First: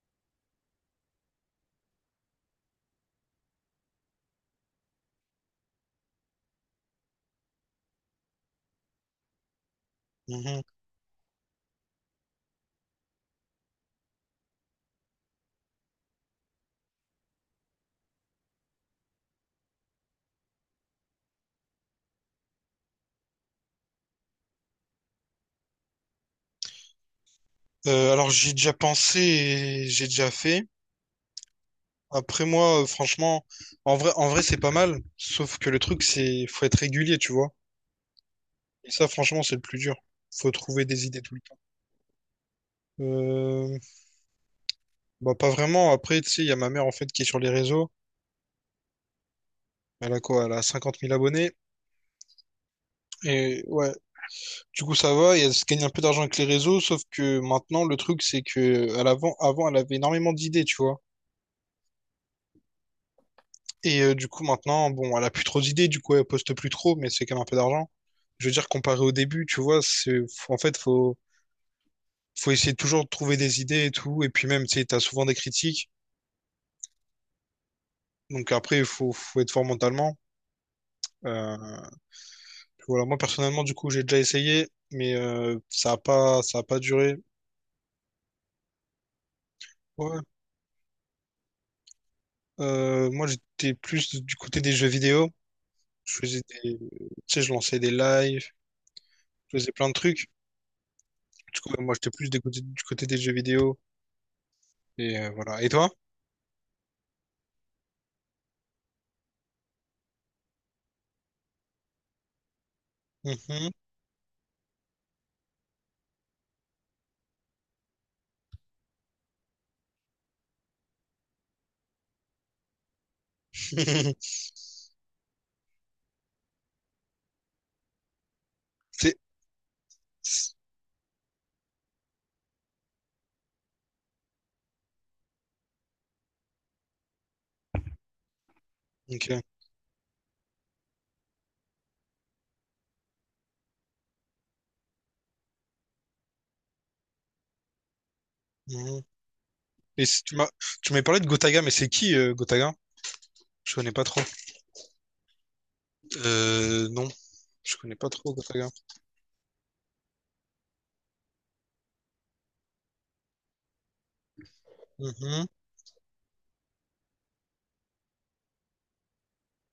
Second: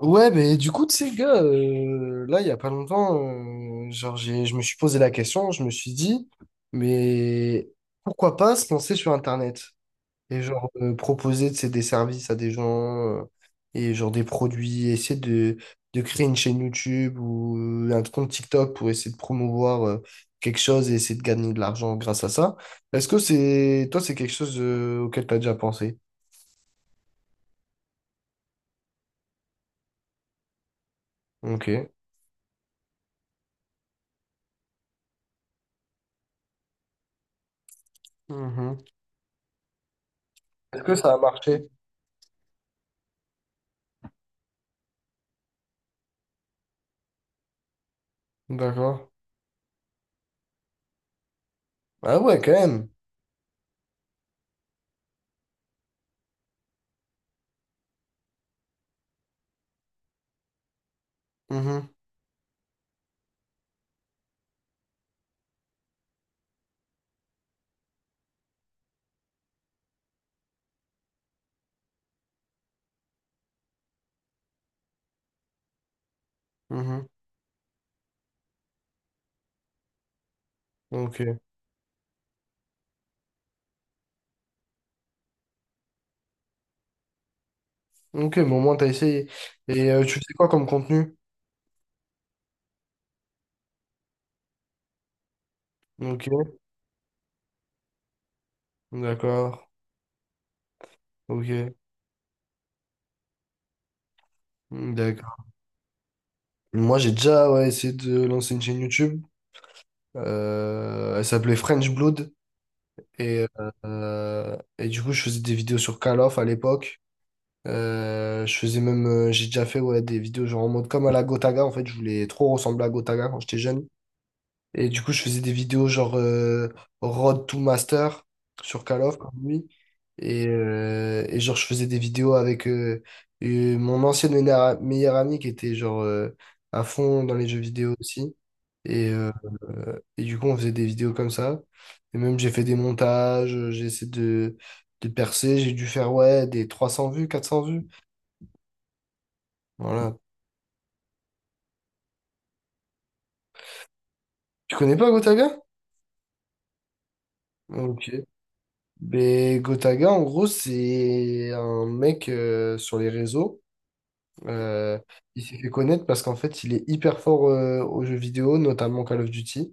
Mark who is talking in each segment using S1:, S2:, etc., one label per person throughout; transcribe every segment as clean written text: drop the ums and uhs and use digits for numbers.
S1: Ouais, mais du coup, tu sais, gars, là, il y a pas longtemps, genre, je me suis posé la question, je me suis dit, mais pourquoi pas se lancer sur Internet et
S2: Mhm.
S1: genre proposer, tu sais, des services à des gens et genre des produits, essayer de créer une chaîne YouTube ou un compte TikTok pour essayer de promouvoir quelque chose et essayer de gagner de l'argent grâce à ça. Est-ce que toi, c'est quelque chose auquel tu as déjà pensé?
S2: Alors j'ai déjà pensé et j'ai déjà fait.
S1: Ok.
S2: Après moi, franchement, en vrai c'est pas mal. Sauf que le truc, c'est faut être régulier, tu vois.
S1: Mhm.
S2: Et ça, franchement, c'est le plus dur. Faut
S1: Est-ce
S2: trouver
S1: que
S2: des
S1: ça a
S2: idées tout le temps.
S1: marché?
S2: Euh, bah pas vraiment. Après, tu sais, il y a ma mère en fait qui est sur les réseaux.
S1: D'accord.
S2: Elle a quoi? Elle a 50 000 abonnés.
S1: Ah ouais, quand même.
S2: Et ouais, du coup ça va. Et elle se gagne un peu d'argent avec les réseaux. Sauf que maintenant, le truc, c'est que à l'avant, avant, elle avait énormément d'idées, tu vois.
S1: Mhm,
S2: Et du coup, maintenant, bon, elle a plus trop d'idées, du coup, elle poste plus trop, mais c'est quand même un peu d'argent. Je veux dire, comparé au début, tu vois, c'est, en fait, faut essayer toujours de trouver des idées et tout. Et puis même, tu sais, t'as souvent des critiques.
S1: mhm.
S2: Donc après, faut être fort mentalement.
S1: Ok.
S2: Euh, voilà, moi, personnellement, du coup, j'ai déjà essayé, mais ça a pas duré.
S1: Ok, mais au moins t'as essayé. Et tu
S2: Ouais.
S1: fais quoi comme contenu?
S2: Moi, j'étais plus du côté des jeux vidéo.
S1: Ok.
S2: Tu sais, je lançais des lives,
S1: D'accord.
S2: je faisais plein de trucs. Du coup,
S1: Ok.
S2: moi, j'étais du côté des jeux vidéo. Et
S1: D'accord.
S2: voilà. Et toi?
S1: Moi j'ai déjà, ouais, essayé de lancer une chaîne YouTube. Elle s'appelait French Blood. Et,
S2: Mhm.
S1: et du coup je faisais des vidéos sur Call of à l'époque. Je faisais même, j'ai déjà fait, ouais, des vidéos genre en mode comme à la Gotaga. En fait, je voulais trop ressembler à Gotaga quand j'étais jeune. Et du coup, je faisais des vidéos genre Road to Master sur Call of,
S2: C'est
S1: comme lui. Et genre, je faisais des vidéos avec mon ancien meilleur ami qui était genre à fond dans les jeux vidéo aussi. Et, euh,
S2: OK.
S1: et du coup, on faisait des vidéos comme ça. Et même, j'ai fait des montages, j'ai essayé de percer. J'ai dû faire, ouais, des 300 vues, 400 vues.
S2: Mhm. Et
S1: Voilà.
S2: si tu m'as tu m'avais parlé de Gotaga, mais c'est qui, Gotaga? Je connais pas trop.
S1: Tu connais pas Gotaga?
S2: Euh, non, je connais pas
S1: Ok.
S2: trop Gotaga.
S1: Ben, Gotaga, en gros, c'est un mec sur les réseaux. Euh,
S2: Mhm.
S1: il
S2: Mhm.
S1: s'est fait connaître parce qu'en fait, il est hyper fort aux jeux vidéo, notamment Call of Duty.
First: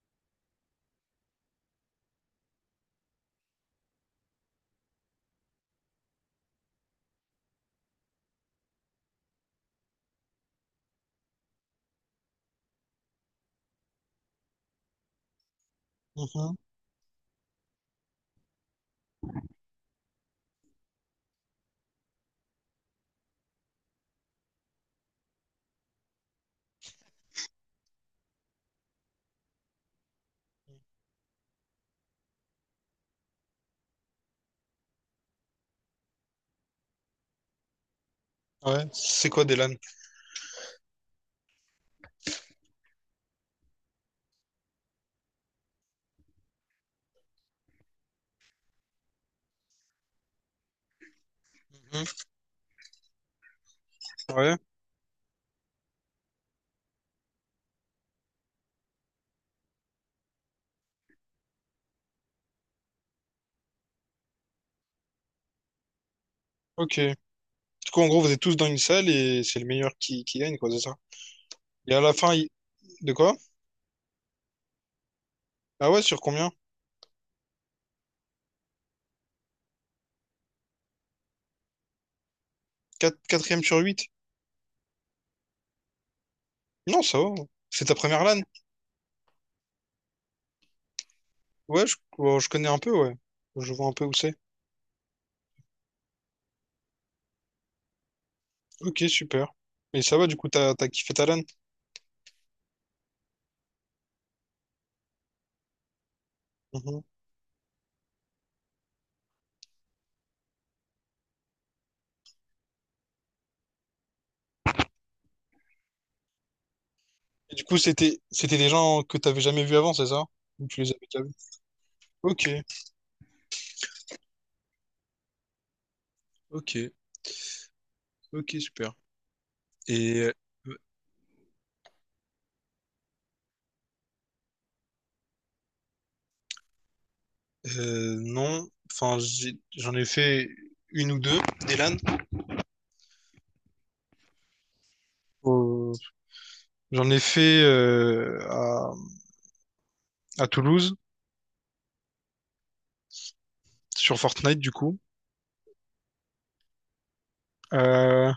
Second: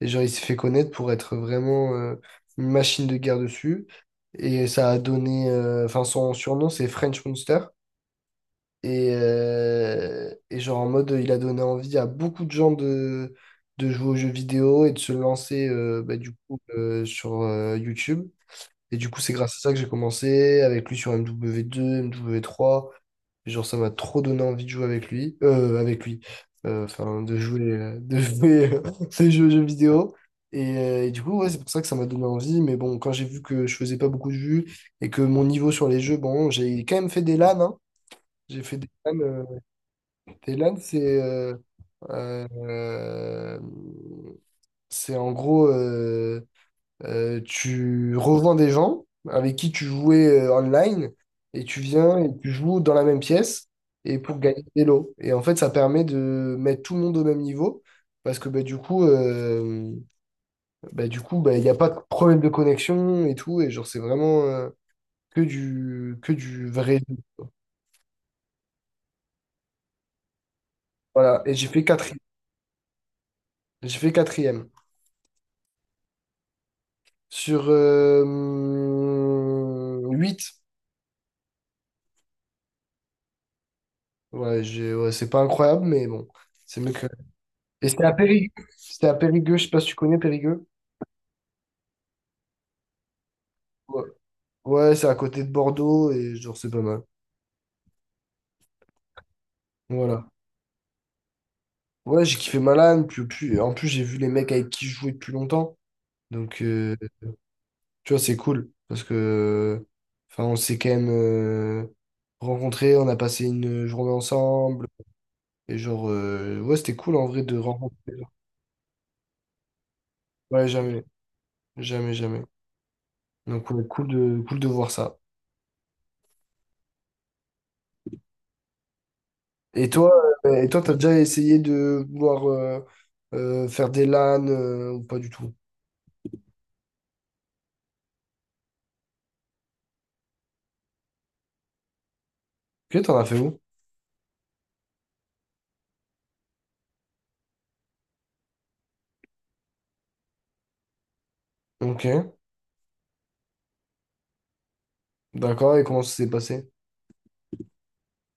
S1: Et genre, il s'est fait connaître pour être vraiment une machine de guerre dessus. Et ça a donné. Enfin, son surnom, c'est French Monster. Et genre, en mode, il a donné envie à beaucoup de gens de jouer aux jeux vidéo et de se lancer bah, du coup sur YouTube. Et du coup, c'est grâce à ça que j'ai commencé avec lui sur MW2, MW3. Genre, ça m'a trop donné envie de jouer avec lui. Enfin, de jouer, de jouer ces jeux vidéo. Et du coup, ouais, c'est pour ça que ça m'a donné envie. Mais bon, quand j'ai vu que je faisais pas beaucoup de vues et que mon niveau sur les jeux, bon, j'ai quand même fait des LAN, hein. J'ai fait
S2: Ouais,
S1: des LAN.
S2: c'est quoi des LAN?
S1: Des LAN, euh, c'est en gros. Tu revends des gens avec qui tu jouais online et tu viens
S2: Mmh.
S1: et tu joues dans la même pièce et pour
S2: Ouais,
S1: gagner des lots. Et en fait, ça permet de mettre tout le monde au même niveau parce que bah, du coup, bah, il n'y a pas de problème de connexion et tout. Et genre, c'est vraiment que du vrai
S2: OK.
S1: jeu,
S2: Du
S1: quoi.
S2: coup, en gros, vous êtes tous dans une salle et c'est le meilleur qui gagne, quoi, c'est ça?
S1: Voilà. Et j'ai fait
S2: Et à la
S1: quatrième.
S2: fin, il de quoi?
S1: J'ai fait quatrième.
S2: Ah ouais, sur combien?
S1: Sur huit.
S2: Quatre, quatrième sur huit.
S1: Ouais, ouais, c'est pas incroyable, mais bon, c'est mieux
S2: Non,
S1: que...
S2: ça va. C'est
S1: Et
S2: ta
S1: c'était à
S2: première re LAN?
S1: Périgueux. C'était à Périgueux, je sais pas si tu connais Périgueux.
S2: Ouais, je connais un peu, ouais. Je vois un
S1: Ouais,
S2: peu où c'est.
S1: ouais, c'est à côté de Bordeaux et genre c'est pas mal.
S2: OK, super. Et ça va,
S1: Voilà.
S2: du coup, t'as t'as tu as kiffé ta LAN?
S1: Ouais, j'ai kiffé Malan, en plus j'ai vu les mecs avec qui je jouais depuis longtemps. Donc
S2: Mhm.
S1: tu vois, c'est cool parce que enfin on s'est quand même rencontrés, on a passé une journée ensemble et genre ouais, c'était cool en vrai
S2: Et
S1: de
S2: du coup,
S1: rencontrer.
S2: c'était des gens que t'avais jamais vus avant, c'est ça?
S1: Ouais,
S2: Ou tu les avais
S1: jamais,
S2: déjà vus?
S1: jamais, jamais.
S2: Ok,
S1: Donc ouais, cool de voir ça.
S2: ok, ok, super.
S1: Et toi,
S2: Et
S1: et toi, t'as déjà essayé de vouloir faire des LAN ou pas du tout?
S2: non, enfin, j'en ai fait une ou deux, des LAN.
S1: Ok, t'en as fait où?
S2: Au- J'en ai fait à Toulouse,
S1: Ok,
S2: sur Fortnite, du coup.
S1: d'accord, et comment ça s'est passé?
S2: Euh,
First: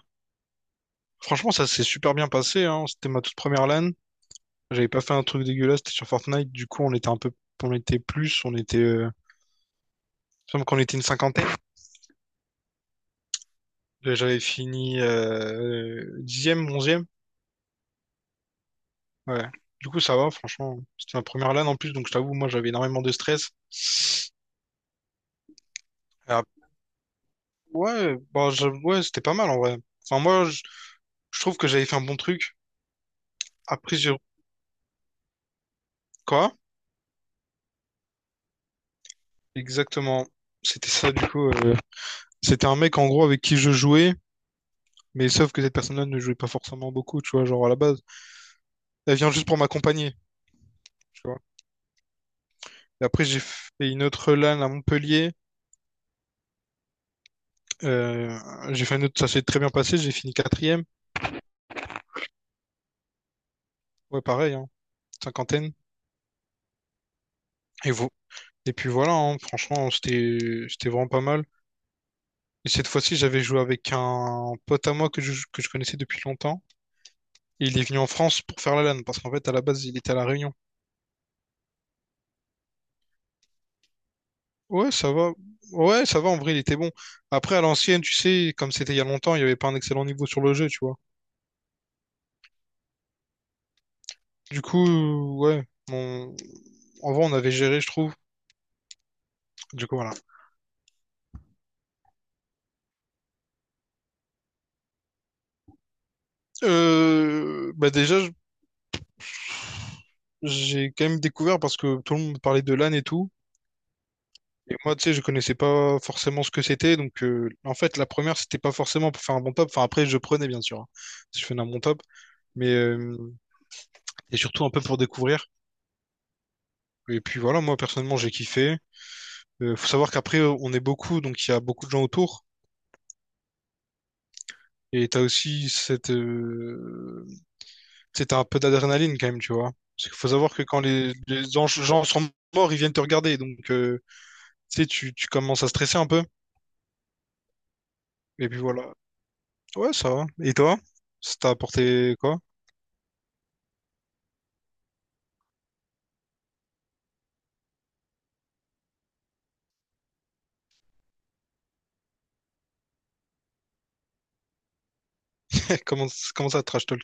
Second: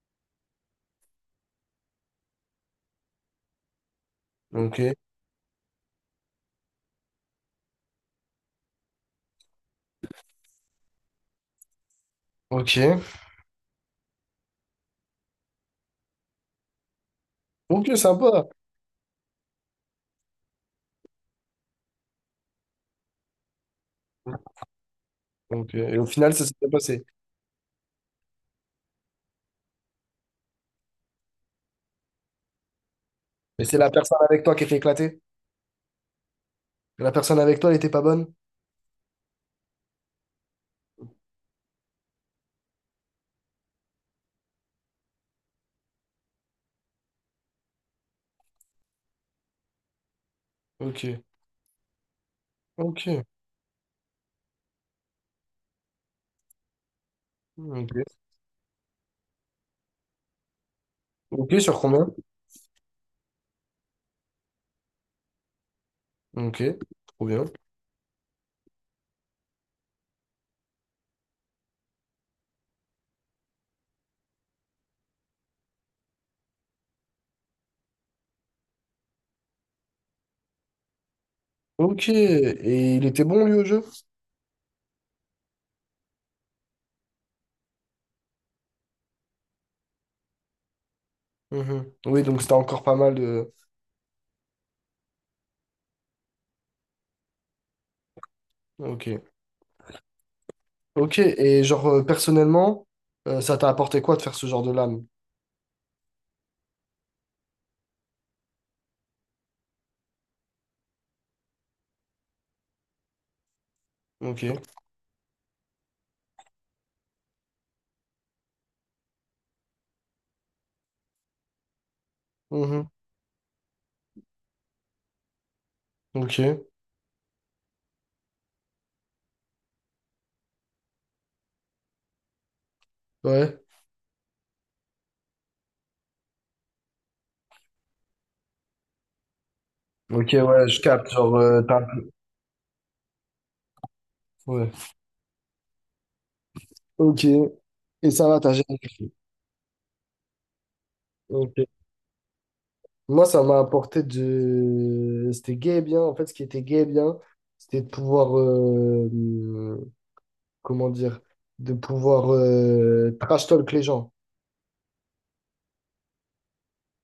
S2: franchement, ça s'est super bien passé, hein. C'était ma toute première LAN.
S1: Ok,
S2: J'avais pas fait un truc dégueulasse, c'était sur Fortnite. Du coup, on était, il me semble qu'on était une cinquantaine.
S1: ok,
S2: Là, j'avais fini dixième, onzième.
S1: ok, sympa.
S2: Ouais. Du coup, ça va, franchement. C'était ma première LAN en plus, donc je t'avoue, moi, j'avais énormément de stress.
S1: Ok, et au final,
S2: Ah,
S1: ça s'est bien passé.
S2: ouais, bah, ouais, c'était pas mal en vrai. Enfin, je trouve que j'avais fait un bon truc.
S1: Et c'est la
S2: Après, j'ai...
S1: personne avec toi qui était éclatée?
S2: Quoi?
S1: La personne avec toi, elle était pas bonne?
S2: Exactement. C'était ça, du coup. C'était un mec, en gros, avec qui je jouais, mais sauf que cette personne-là ne jouait pas forcément beaucoup, tu vois, genre à la base. Elle vient juste pour m'accompagner, tu
S1: Ok,
S2: vois. Et
S1: ok,
S2: après, j'ai fait une autre LAN à Montpellier.
S1: ok.
S2: Euh, j'ai fait un autre, ça s'est très bien passé, j'ai fini quatrième.
S1: Ok, sur combien?
S2: Ouais, pareil, hein, cinquantaine.
S1: Ok, trop bien.
S2: Et, vo- et puis voilà, hein, franchement, c'était vraiment pas mal. Et cette fois-ci, j'avais joué avec un pote à moi que je connaissais depuis longtemps. Et il est venu en France pour faire la LAN, parce qu'en fait, à la base, il était à La Réunion.
S1: Ok, et il était bon lui au jeu?
S2: Ouais, ça va. Ouais, ça va, en vrai, il était bon. Après, à l'ancienne, tu sais, comme c'était il y a longtemps, il n'y avait pas un excellent niveau sur le jeu, tu vois.
S1: Mhm. Oui, donc c'était encore pas mal de...
S2: Du coup, ouais, on- en vrai, on avait géré, je trouve.
S1: Ok.
S2: Du coup, voilà.
S1: Ok, et genre personnellement, ça t'a apporté quoi de faire ce genre de lame?
S2: Bah déjà, j'ai quand même découvert parce que tout le monde parlait de LAN et tout.
S1: Ok.
S2: Et moi, tu sais, je connaissais pas forcément ce que c'était. Donc, en fait, la première, c'était pas forcément pour faire un bon top. Enfin, après, je prenais, bien sûr, hein, si je faisais un bon top. Mais,
S1: Mhm.
S2: et surtout un peu pour découvrir.
S1: Ok.
S2: Et puis voilà, moi, personnellement, j'ai kiffé. Faut savoir qu'après, on est beaucoup, donc il y a beaucoup de gens autour.
S1: Ouais.
S2: Et t'as aussi cette, tu sais, t'as un peu d'adrénaline quand même, tu vois. Parce qu'il faut
S1: Ok,
S2: savoir que
S1: ouais, je
S2: quand
S1: capte. Genre,
S2: les gens
S1: t'as...
S2: gens sont morts, ils viennent te regarder. Donc,
S1: Ouais.
S2: tu sais, tu commences à stresser un peu.
S1: Ok. Et ça va,
S2: Et
S1: t'as
S2: puis
S1: jamais
S2: voilà.
S1: kiffé.
S2: Ouais, ça va. Et toi? Ça t'a
S1: Ok.
S2: apporté quoi?
S1: Moi, ça m'a apporté de... C'était gay et bien. En fait, ce qui était gay et bien, c'était de pouvoir... Comment dire? De pouvoir trash talk les gens.
S2: Comment, comment ça, trash talk?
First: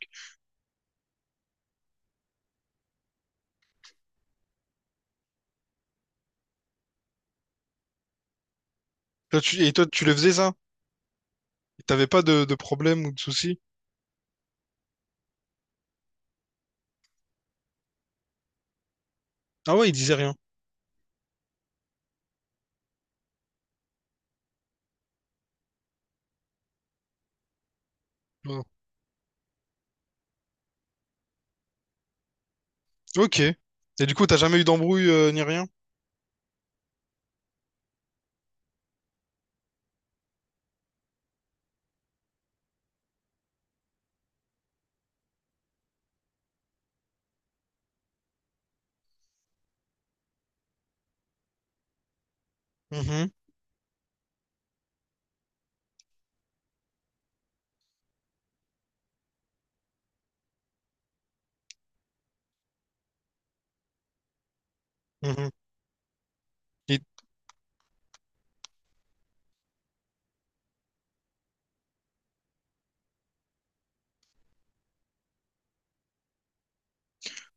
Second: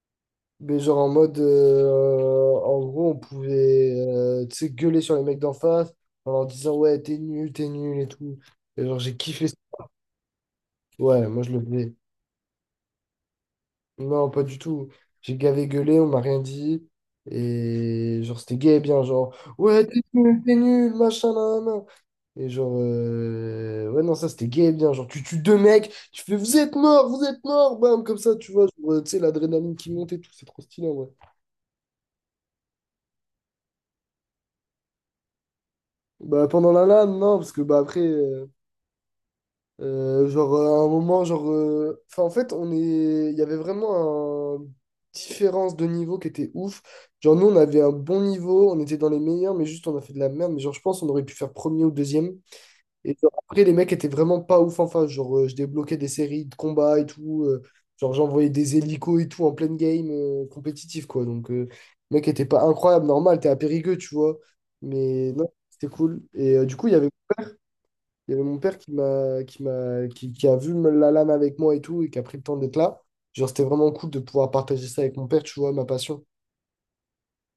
S1: Mais genre en mode, en gros, on pouvait tu sais, gueuler sur les mecs d'en face en leur disant ouais, t'es nul et tout. Et genre, j'ai kiffé ça.
S2: Et toi, tu le faisais ça?
S1: Ouais, moi je le faisais.
S2: T'avais pas de problème ou de soucis?
S1: Non, pas du tout. J'ai gavé gueulé, on m'a rien dit. Et genre, c'était gay et bien, genre
S2: Ah
S1: ouais,
S2: ouais, il disait rien.
S1: t'es nul, machin, nan, nan, nan. Et genre, ouais, non, ça c'était gay et bien. Genre, tu tues deux mecs, tu fais vous êtes morts, bam, comme ça, tu
S2: Ouais.
S1: vois, genre, tu sais, l'adrénaline qui monte et tout, c'est trop stylé, ouais.
S2: Ok. Et du coup, t'as jamais eu d'embrouille ni rien?
S1: Bah, pendant la LAN, non, parce que bah, après, genre, à un moment, genre, enfin, en fait, on est... il y avait vraiment une différence de niveau qui était ouf. Genre, nous, on avait un bon niveau, on était dans les meilleurs, mais juste, on a fait de la merde. Mais genre, je pense on aurait pu faire premier ou deuxième. Et
S2: Mhm,
S1: genre, après, les mecs étaient vraiment pas ouf en face. Genre, je débloquais des séries de combats et tout. Genre, j'envoyais des hélicos et tout en pleine game compétitif, quoi. Donc, le mec était pas incroyable, normal, t'es à Périgueux, tu vois. Mais
S2: mhm.
S1: non, c'était cool. Et du coup, il y
S2: Et
S1: avait il y avait mon père qui m'a, qui a vu la lame avec moi et tout, et qui a pris le temps d'être là. Genre, c'était vraiment cool de pouvoir partager ça avec mon père, tu vois, ma passion.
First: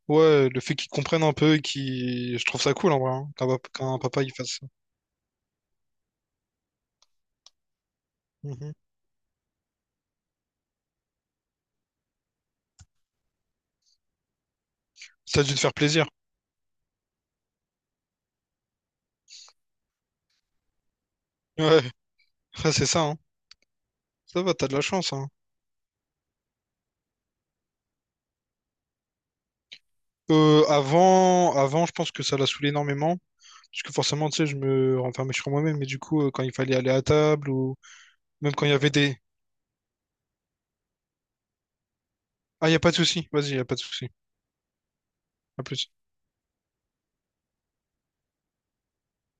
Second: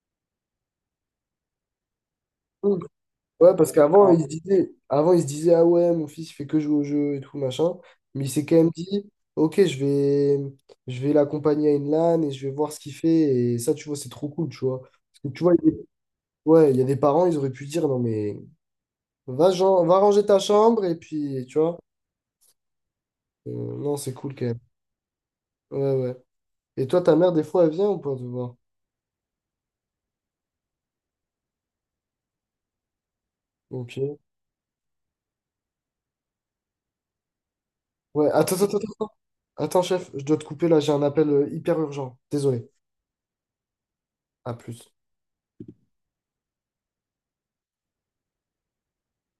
S2: ouais, le fait qu'ils comprennent un peu et qu'ils... Je trouve ça
S1: Mm.
S2: cool en vrai, hein,
S1: Ouais, parce
S2: qu'un
S1: qu'avant,
S2: papa il fasse ça.
S1: il se disait, ah ouais, mon fils, il fait que jouer au jeu et tout, machin. Mais il s'est quand même
S2: Mhm.
S1: dit, ok, je vais l'accompagner à une LAN et je vais voir ce qu'il fait. Et ça, tu vois, c'est trop cool, tu vois. Parce que
S2: Ça
S1: tu
S2: a
S1: vois,
S2: dû te
S1: il y
S2: faire
S1: a,
S2: plaisir.
S1: ouais, il y a des parents, ils auraient pu dire, non, mais va, va ranger ta chambre et puis, tu vois.
S2: Ouais, ouais, c'est ça, hein.
S1: Euh, non, c'est cool
S2: Ça
S1: quand
S2: va,
S1: même.
S2: t'as de la chance, hein.
S1: Ouais, ouais. Et toi, ta mère, des fois, elle vient ou pas te voir?
S2: Avant, je pense que ça l'a saoulé énormément. Parce que
S1: Ok.
S2: forcément, tu sais, je me renfermais sur moi-même, mais du coup, quand il fallait aller à table ou
S1: Ouais,
S2: même
S1: attends,
S2: quand
S1: attends,
S2: il y
S1: attends,
S2: avait
S1: attends.
S2: des...
S1: Attends, chef, je dois te couper là, j'ai un appel hyper urgent.
S2: Ah,
S1: Désolé.
S2: il n'y a pas de souci, vas-y, il n'y a pas de souci.
S1: À plus.
S2: À plus.